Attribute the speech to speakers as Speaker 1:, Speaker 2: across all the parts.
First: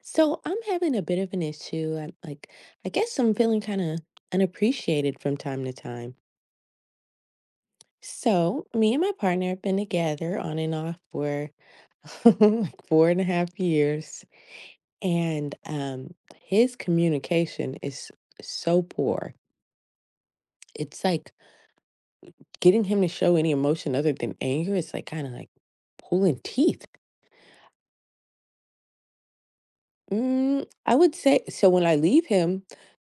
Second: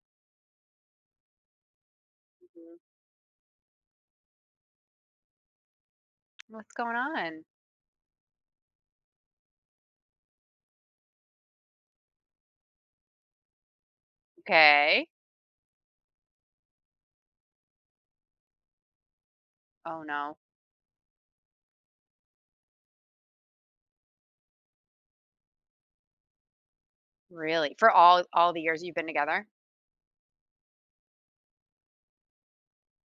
Speaker 1: So I'm having a bit of an issue.
Speaker 2: Mm.
Speaker 1: I guess I'm feeling kind of unappreciated from time to time.
Speaker 2: What's going on?
Speaker 1: So me and my partner have been together on and off for like four and a half years,
Speaker 2: Okay.
Speaker 1: and his communication is so poor.
Speaker 2: Oh no.
Speaker 1: It's like getting him to show any emotion other than anger is like kind of like pulling teeth.
Speaker 2: Really? For all the years you've been together?
Speaker 1: Mm, I would say so. When I leave him,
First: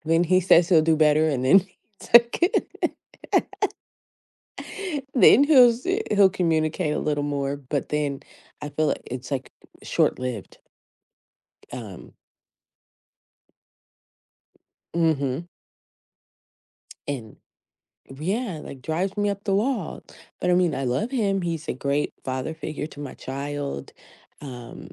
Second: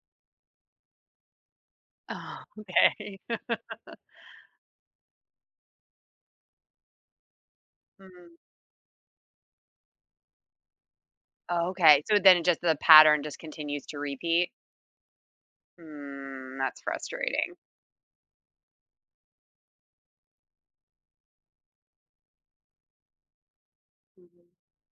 Speaker 1: then he says he'll do better, and then it's
Speaker 2: Oh,
Speaker 1: like.
Speaker 2: okay.
Speaker 1: Then he'll communicate a little more, but then
Speaker 2: Mm.
Speaker 1: I feel like it's like short lived.
Speaker 2: Okay.
Speaker 1: Um,
Speaker 2: So then it just the pattern just continues to repeat?
Speaker 1: hmm
Speaker 2: Mm, that's
Speaker 1: and
Speaker 2: frustrating.
Speaker 1: yeah, like drives me up the wall. But I mean, I love him. He's a great father figure to my child.
Speaker 2: Mhm.
Speaker 1: Um,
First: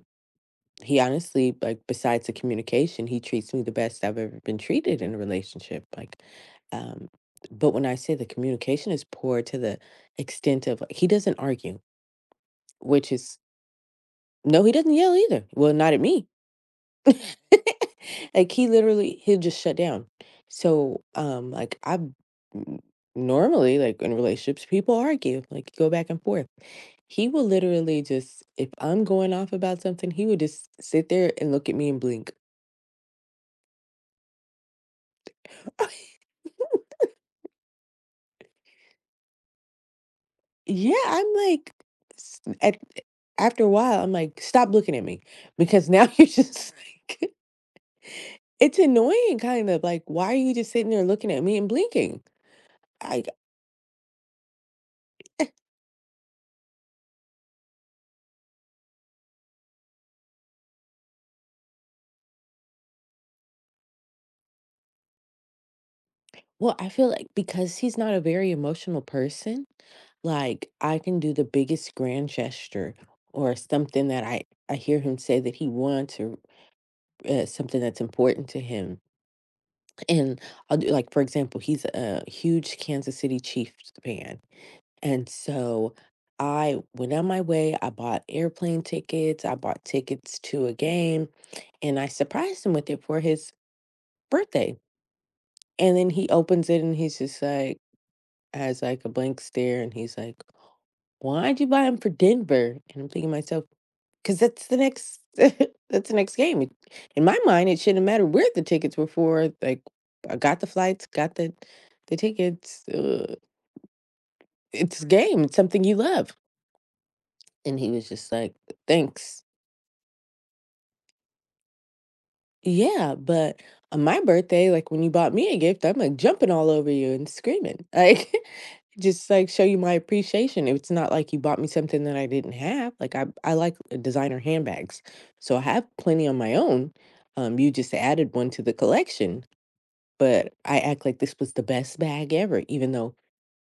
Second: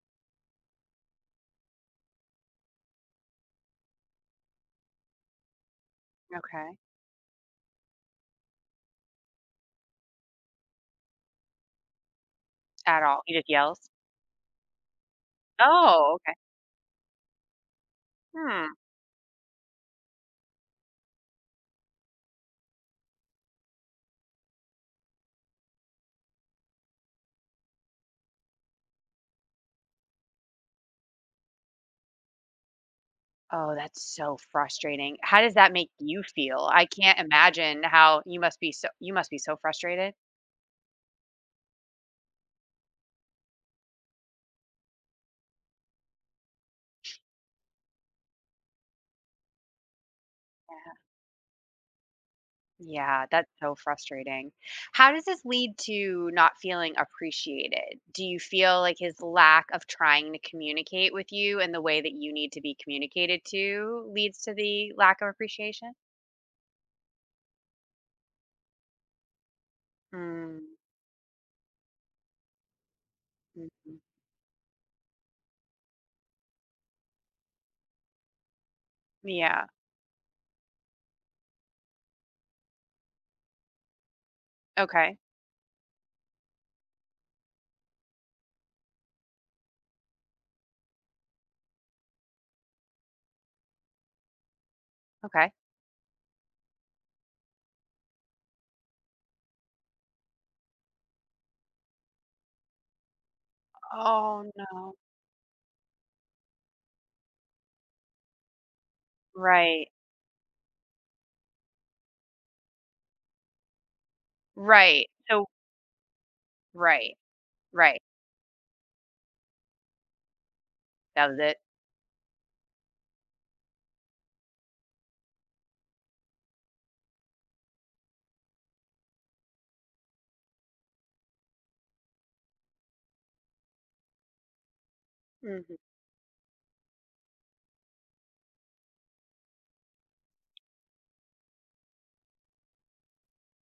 Speaker 1: he honestly, like, besides the communication, he treats me the best I've ever been treated in a relationship. Like,
Speaker 2: Okay.
Speaker 1: um, but when I say the communication is poor to the extent of like, he doesn't argue,
Speaker 2: At
Speaker 1: which
Speaker 2: all. He
Speaker 1: is
Speaker 2: just yells?
Speaker 1: no, he doesn't yell either. Well, not at
Speaker 2: Oh,
Speaker 1: me.
Speaker 2: okay.
Speaker 1: Like
Speaker 2: Hmm.
Speaker 1: he'll just shut down. So, like I n- normally like in relationships people argue, like go back and forth. He will literally just, if I'm going off about something, he would just sit there and look at me and blink.
Speaker 2: Oh, that's so frustrating. How does that make you feel? I can't imagine how you must be so frustrated.
Speaker 1: Yeah, I'm like s- at after a while I'm like stop looking at me, because now you're just like it's annoying, kind of like, why are you just sitting there looking at me and blinking? I.
Speaker 2: Yeah, that's so frustrating. How does this lead to not feeling appreciated? Do you feel like his lack of trying to communicate with you and the way that you need to be communicated to leads to the lack of appreciation?
Speaker 1: Well, I feel like because he's not a very emotional person,
Speaker 2: Mm,
Speaker 1: like I can do the biggest grand gesture or
Speaker 2: mhm.
Speaker 1: something that I hear him say that he wants or something that's important to him.
Speaker 2: Yeah.
Speaker 1: And I'll do, like, for example, he's a huge Kansas City Chiefs fan.
Speaker 2: Okay.
Speaker 1: And so I went on my way, I bought airplane tickets, I bought tickets to a game, and I surprised him with it for his birthday.
Speaker 2: Okay.
Speaker 1: And then he opens it and he's just like, has, like, a blank stare, and he's like, "Why'd you buy him for Denver?" And I'm thinking to myself, "'Cause
Speaker 2: Oh
Speaker 1: that's the
Speaker 2: no.
Speaker 1: next that's the next game." In my mind, it shouldn't matter where the tickets were for, like,
Speaker 2: Right.
Speaker 1: I got the flights, got the tickets, it's a
Speaker 2: Right.
Speaker 1: game,
Speaker 2: So
Speaker 1: it's something you love.
Speaker 2: right.
Speaker 1: And he
Speaker 2: Right.
Speaker 1: was just like, "Thanks."
Speaker 2: That was it.
Speaker 1: Yeah, but on my birthday, like, when you bought me a gift, I'm, like, jumping all over you and screaming, like just like show you my appreciation. It's not like you bought me something that I didn't have. Like I like designer handbags. So I
Speaker 2: Mhm.
Speaker 1: have plenty on my own. You just added one to the collection, but I act like this was the best bag ever, even though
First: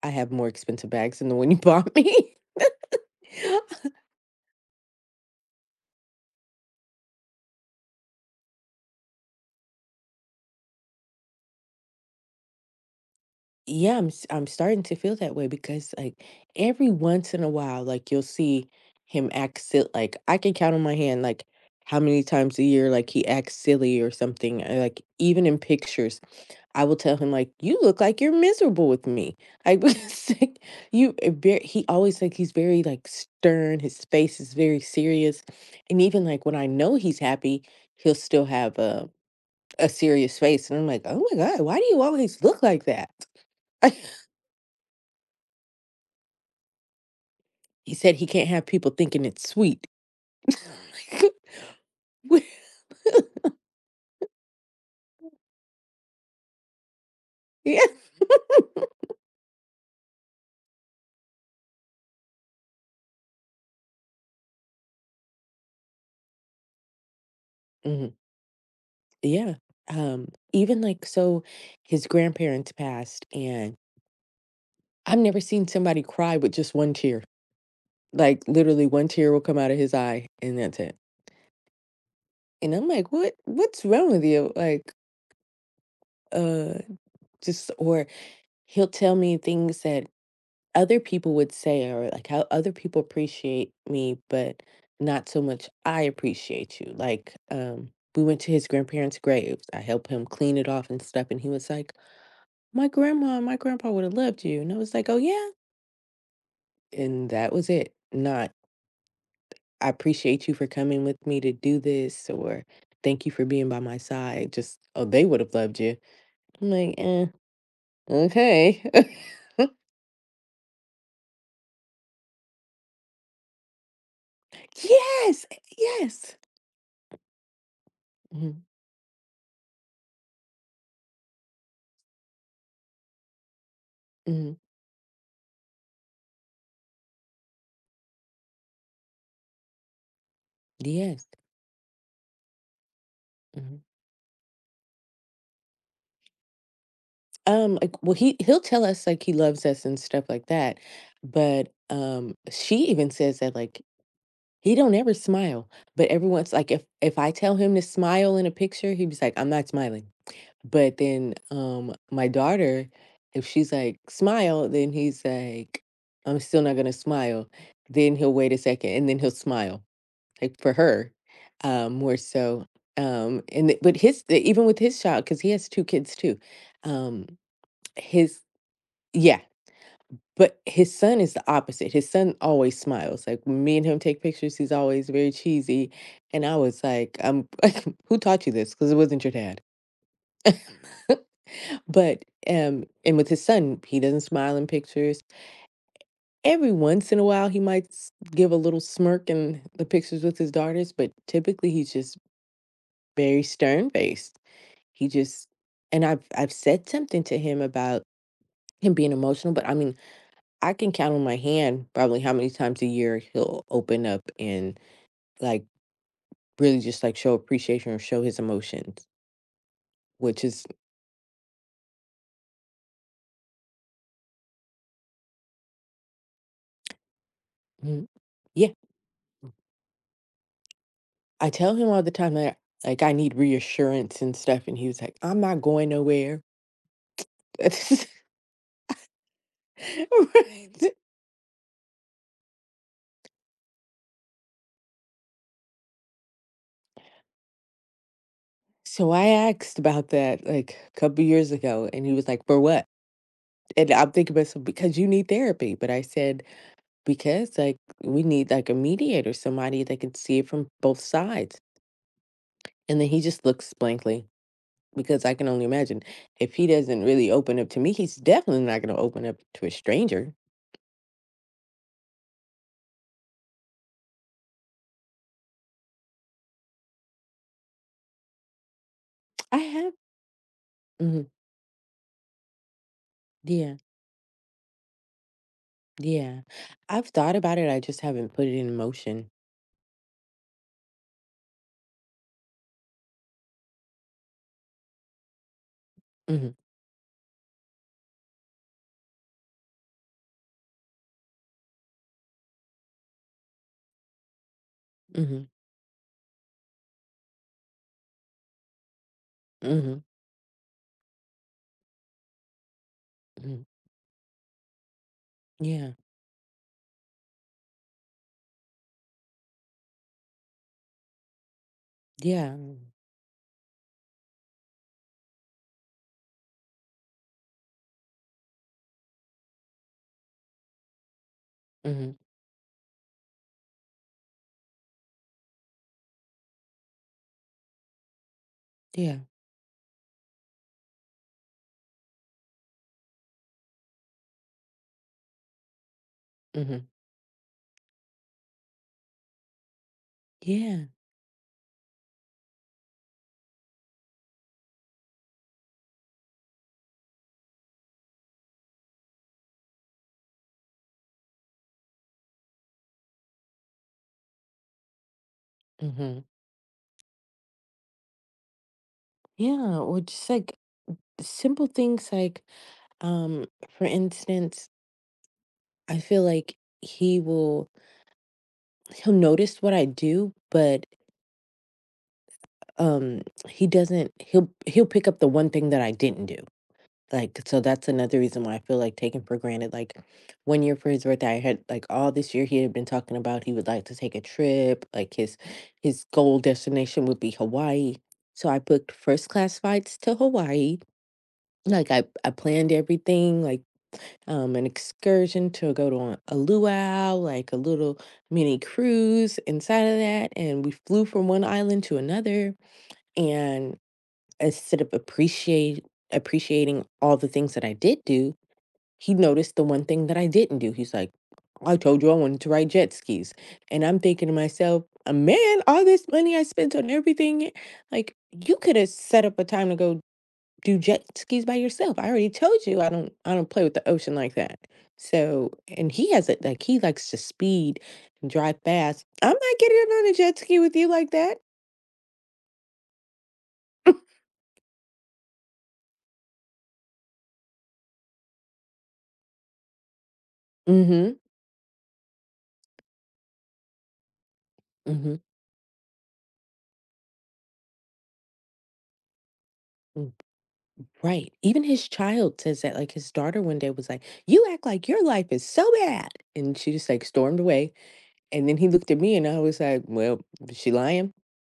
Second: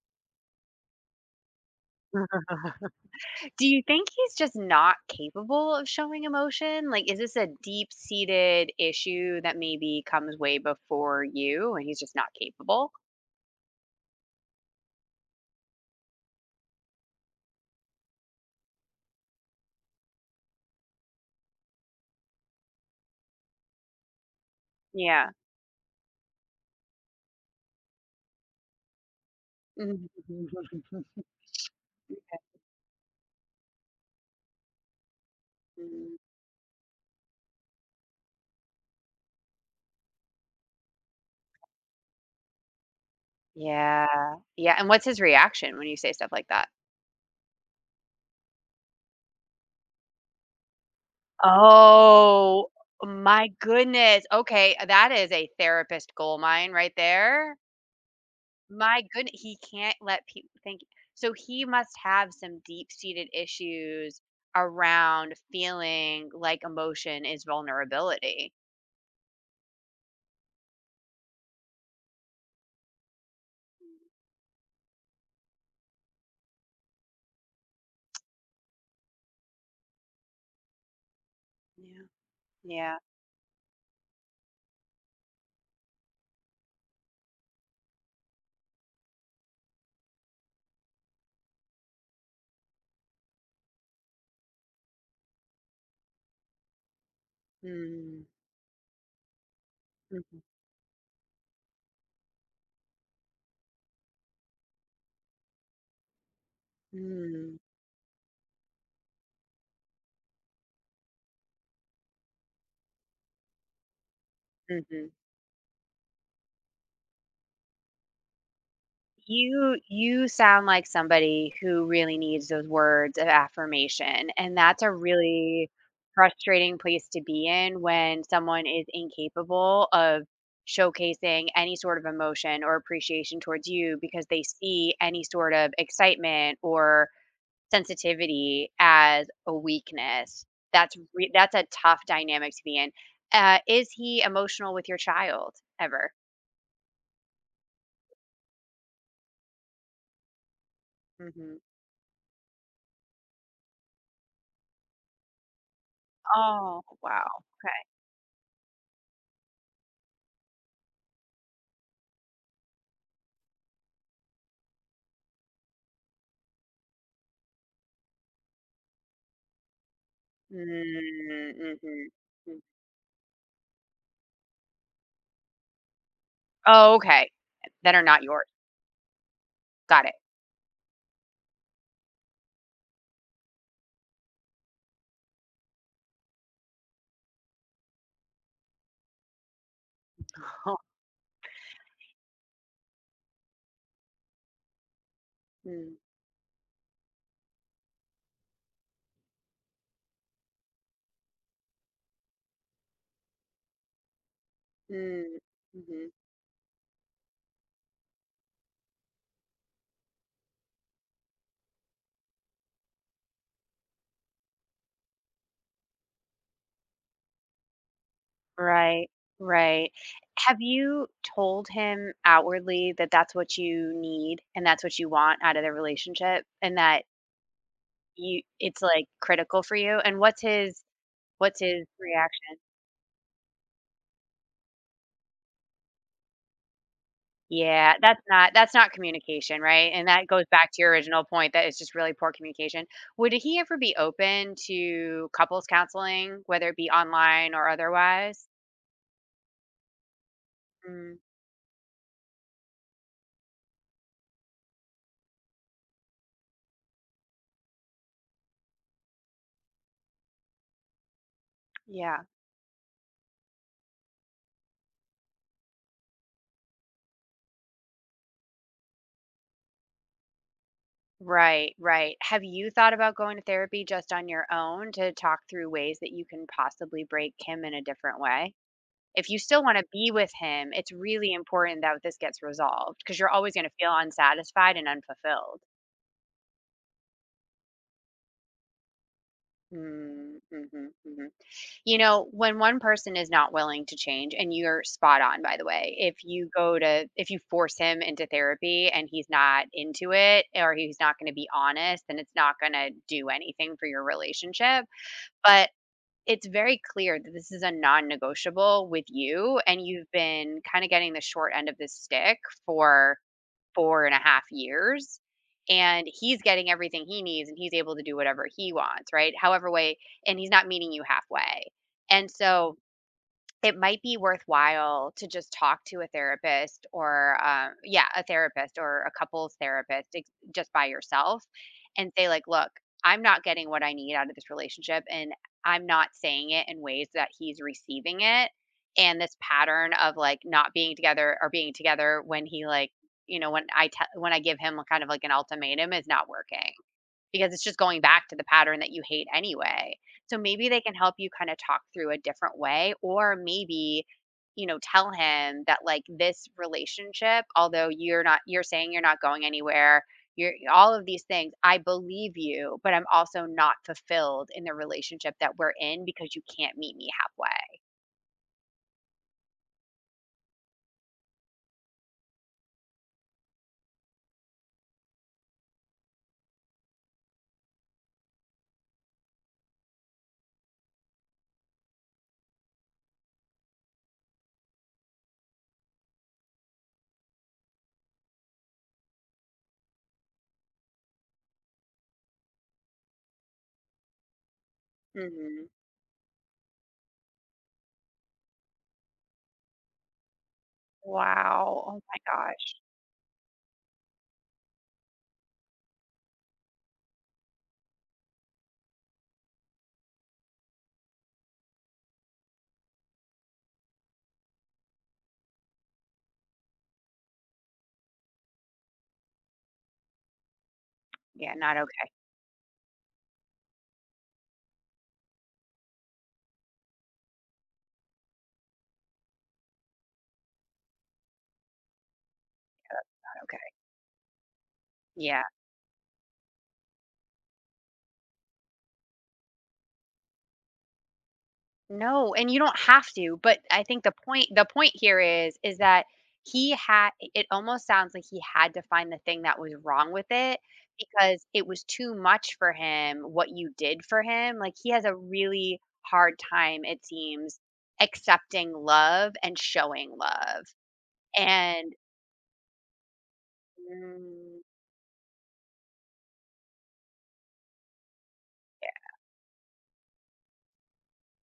Speaker 1: I have more expensive bags than the one you bought me.
Speaker 2: Do you think he's just not capable of showing emotion? Like, is this a deep-seated issue that maybe comes way before you and he's just not capable?
Speaker 1: Yeah, I'm starting to feel that way, because like every once in a while like you'll see him act silly. Like I can count on my hand, like, how many times a year like he acts silly or something, like
Speaker 2: Yeah.
Speaker 1: even in pictures I will tell him like, "You look like you're miserable with me." I would
Speaker 2: Mhm.
Speaker 1: say, "You." He always, like, he's very like stern. His face is very serious, and even like when I know he's happy, he'll still have a serious face. And I'm like, "Oh my god, why do you always look like that?"
Speaker 2: Yeah. Yeah, and what's his reaction when you say stuff like that?
Speaker 1: He said he can't have people thinking it's sweet. Wh-
Speaker 2: Oh, my goodness. Okay, that is a therapist gold mine right there.
Speaker 1: yeah.
Speaker 2: My goodness, he can't let people think so he must have some deep-seated issues around feeling like emotion is
Speaker 1: Mhm.
Speaker 2: vulnerability.
Speaker 1: Yeah. Even like, so, his grandparents passed, and I've never seen somebody cry with just one tear. Like literally one tear will come out of his eye and that's it.
Speaker 2: Mm, yeah.
Speaker 1: And I'm
Speaker 2: Yeah.
Speaker 1: like, what's wrong with you? Like, uh just, or he'll tell me things that other people would say, or like how other people appreciate me, but not so much I appreciate you. Like, we
Speaker 2: Mm.
Speaker 1: went to his grandparents graves, I helped him
Speaker 2: Mhm.
Speaker 1: clean it off and stuff, and he was like, my grandma and my grandpa would have loved you. And I was like, oh yeah. And that
Speaker 2: Mm.
Speaker 1: was it. Not, I appreciate you for coming with me to do this, or thank you for being by my side. Just, oh,
Speaker 2: Mhm.
Speaker 1: they would have loved you. I'm like, eh, okay.
Speaker 2: You sound like somebody who really needs those words of affirmation, and that's a
Speaker 1: Yes,
Speaker 2: really
Speaker 1: yes,
Speaker 2: frustrating place to be in when
Speaker 1: hmm,
Speaker 2: someone is incapable of showcasing any sort of emotion or appreciation towards you because they
Speaker 1: hmm,
Speaker 2: see any sort of excitement or sensitivity as a weakness.
Speaker 1: yes.
Speaker 2: That's a tough dynamic to be in.
Speaker 1: hmm
Speaker 2: Is he emotional with your child ever?
Speaker 1: Like, well, he'll tell us, like, he loves us and stuff like that,
Speaker 2: Mhm.
Speaker 1: but she even says that, like, he don't ever smile, but everyone's like,
Speaker 2: Oh,
Speaker 1: if I
Speaker 2: wow.
Speaker 1: tell him to smile in a picture, he'd be like, I'm not smiling. But then my daughter, if she's like, smile, then he's like, I'm still not gonna smile. Then he'll wait a second and then he'll smile. Like for her,
Speaker 2: Mm, mhm,
Speaker 1: more
Speaker 2: mm.
Speaker 1: so. And th- but his even with his child, because he has two kids too.
Speaker 2: Oh,
Speaker 1: Um,
Speaker 2: okay. That are not
Speaker 1: his
Speaker 2: yours.
Speaker 1: Yeah,
Speaker 2: Got it.
Speaker 1: but his son is the opposite. His son always smiles. Like when me and him take pictures, he's always very cheesy. And I was like, who taught you this? Because it wasn't your dad.
Speaker 2: Huh.
Speaker 1: But And with his son, he doesn't smile in pictures.
Speaker 2: Mm,
Speaker 1: Every once in a while, he might give a little smirk in the pictures with his daughters, but typically he's just very stern faced. He
Speaker 2: mm,
Speaker 1: just, and
Speaker 2: mhm.
Speaker 1: I've said something to him about him being emotional, but I mean, I can count on my hand probably how many times a year he'll open up and, like, really just like show appreciation or show his emotions,
Speaker 2: Right, right.
Speaker 1: which
Speaker 2: Have
Speaker 1: is,
Speaker 2: you told him outwardly that that's what you need and that's what you want out of the relationship and that
Speaker 1: mm,
Speaker 2: you
Speaker 1: yeah.
Speaker 2: it's, like, critical for you? And
Speaker 1: I
Speaker 2: what's
Speaker 1: tell
Speaker 2: his
Speaker 1: him all the time
Speaker 2: reaction?
Speaker 1: that, like, I need reassurance and stuff, and he was like, "I'm not going nowhere."
Speaker 2: Yeah, that's not communication, right? And that goes back to your
Speaker 1: Right.
Speaker 2: original point that it's just really poor communication. Would he ever be open to couples counseling, whether it be online or otherwise?
Speaker 1: So I asked about that, like, a
Speaker 2: Mm,
Speaker 1: couple years ago, and he was like, "For what?" And I'm thinking about some because you need therapy, but I said, "Because, like, we need, like, a mediator, somebody that can see it from both sides."
Speaker 2: yeah.
Speaker 1: And then he just looks blankly, because I can only imagine, if he doesn't really open up to me, he's definitely not gonna open up to a stranger.
Speaker 2: Right, right. Have you thought about going to therapy just on your own to talk through ways that you can possibly break him in a different way? If you
Speaker 1: I
Speaker 2: still want to
Speaker 1: have.
Speaker 2: be with him, it's
Speaker 1: Mhm,
Speaker 2: really important that this gets resolved because you're always going to
Speaker 1: yeah.
Speaker 2: feel unsatisfied and unfulfilled.
Speaker 1: Yeah. I've thought about it, I just haven't put it in motion.
Speaker 2: Mm, mhm, mhm. You know, when one person is not willing to change and you're spot on, by the way, if you
Speaker 1: Mhm,
Speaker 2: go to if you force him into therapy and he's not into it or he's not going to be honest, then it's not going to do anything for your relationship.
Speaker 1: mhm,
Speaker 2: But it's very clear that this is a non negotiable with you. And
Speaker 1: mhm,
Speaker 2: you've been kind of getting the short end of the stick for
Speaker 1: mhm.
Speaker 2: 4.5 years,
Speaker 1: Yeah,
Speaker 2: and he's getting everything he needs and he's able to do whatever he wants, right, however way, and he's not meeting you halfway. And
Speaker 1: yeah,
Speaker 2: so it might be worthwhile to just talk to a therapist or yeah, a therapist or a couples therapist just by yourself and
Speaker 1: mhm,
Speaker 2: say, like, look, I'm not getting what I need out of this relationship, and I'm not saying it in ways that he's receiving it.
Speaker 1: yeah,
Speaker 2: And this pattern of like not being together or being together when he like you know when I te- when I give him a kind of like an ultimatum is not working
Speaker 1: mhm,
Speaker 2: because it's just going back to the pattern that you hate anyway. So maybe they
Speaker 1: yeah,
Speaker 2: can help you kind of talk through a different way, or maybe, you know, tell him that like this relationship, although you're not, you're saying you're not going anywhere, you're all of these things, I believe you, but I'm also not fulfilled in the relationship that we're in
Speaker 1: mhm.
Speaker 2: because you can't meet me halfway.
Speaker 1: Yeah, or just like simple things like, um, for instance, I feel like he'll notice what I do, but um he doesn't he'll pick up the one thing that I didn't do. Like, so that's another reason why I feel like taken for granted. Like, one year for his birthday, I had like all this year he had been talking about he would like to take a trip. Like
Speaker 2: Hmm.
Speaker 1: his goal destination would be Hawaii. So I booked first class flights to Hawaii.
Speaker 2: Wow.
Speaker 1: Like
Speaker 2: Oh
Speaker 1: I
Speaker 2: my
Speaker 1: planned
Speaker 2: gosh.
Speaker 1: everything, like an excursion to go to a luau, like a little mini cruise inside of that, and we flew from one island to another. And instead of appreciate appreciating all the things that I did do, he noticed the one thing that I didn't do. He's like,
Speaker 2: Yeah.
Speaker 1: I
Speaker 2: Not
Speaker 1: told
Speaker 2: okay.
Speaker 1: you I wanted to ride jet skis. And I'm thinking to myself, Man, all this money I spent on everything, like you could have set up a time to go do jet skis by yourself. I already told you I don't play
Speaker 2: Okay.
Speaker 1: with the ocean like that.
Speaker 2: Yeah.
Speaker 1: So, and he has it like he likes to speed and drive fast. I'm not getting on a jet ski with you like that.
Speaker 2: No, and you don't have to, but I think the point here is that he had it almost sounds like he had to find the thing that was wrong with it
Speaker 1: Mm-hmm.
Speaker 2: because it was too much for him what you did for him. Like he has
Speaker 1: Mm-hmm.
Speaker 2: a
Speaker 1: Mm-hmm.
Speaker 2: really hard time it seems accepting love and showing love.
Speaker 1: Right. Even his
Speaker 2: And
Speaker 1: child says that, like his daughter one day was like, you
Speaker 2: mm,
Speaker 1: act like your life is so bad. And she just, like, stormed away. And then he looked at me and I was like, well, is she lying?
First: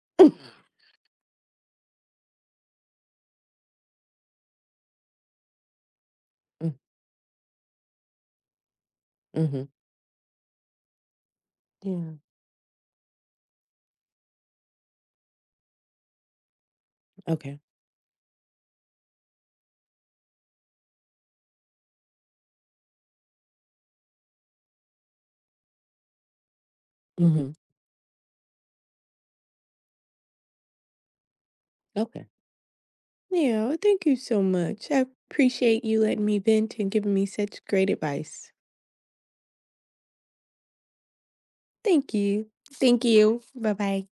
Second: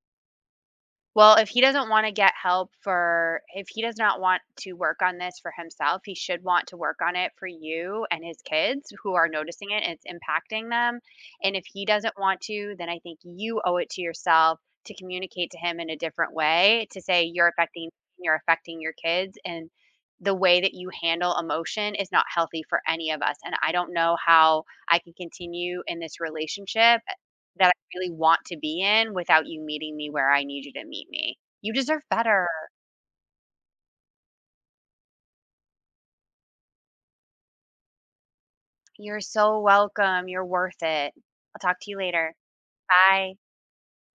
Speaker 2: well, if he doesn't wanna get help for if he does not want to work on this for himself, he should want to work on it for you and his kids who are
Speaker 1: Mm-hmm.
Speaker 2: noticing it, and it's impacting them, and if he
Speaker 1: Yeah.
Speaker 2: doesn't want to, then I think you owe it to yourself to communicate to him in a different way to say, "You're
Speaker 1: Okay.
Speaker 2: affecting your kids, and the way that you handle emotion is not healthy for any of us, and I don't know how I can continue in this relationship."
Speaker 1: hmm
Speaker 2: That I really want to be in without you meeting me where I need you to meet me. You deserve
Speaker 1: Okay.
Speaker 2: better.
Speaker 1: Yeah. Well, thank you so much. I appreciate you letting me vent and giving me such great advice.
Speaker 2: You're so welcome. You're worth it. I'll talk to you
Speaker 1: Thank
Speaker 2: later.
Speaker 1: you. Thank
Speaker 2: Bye.
Speaker 1: you. Bye bye.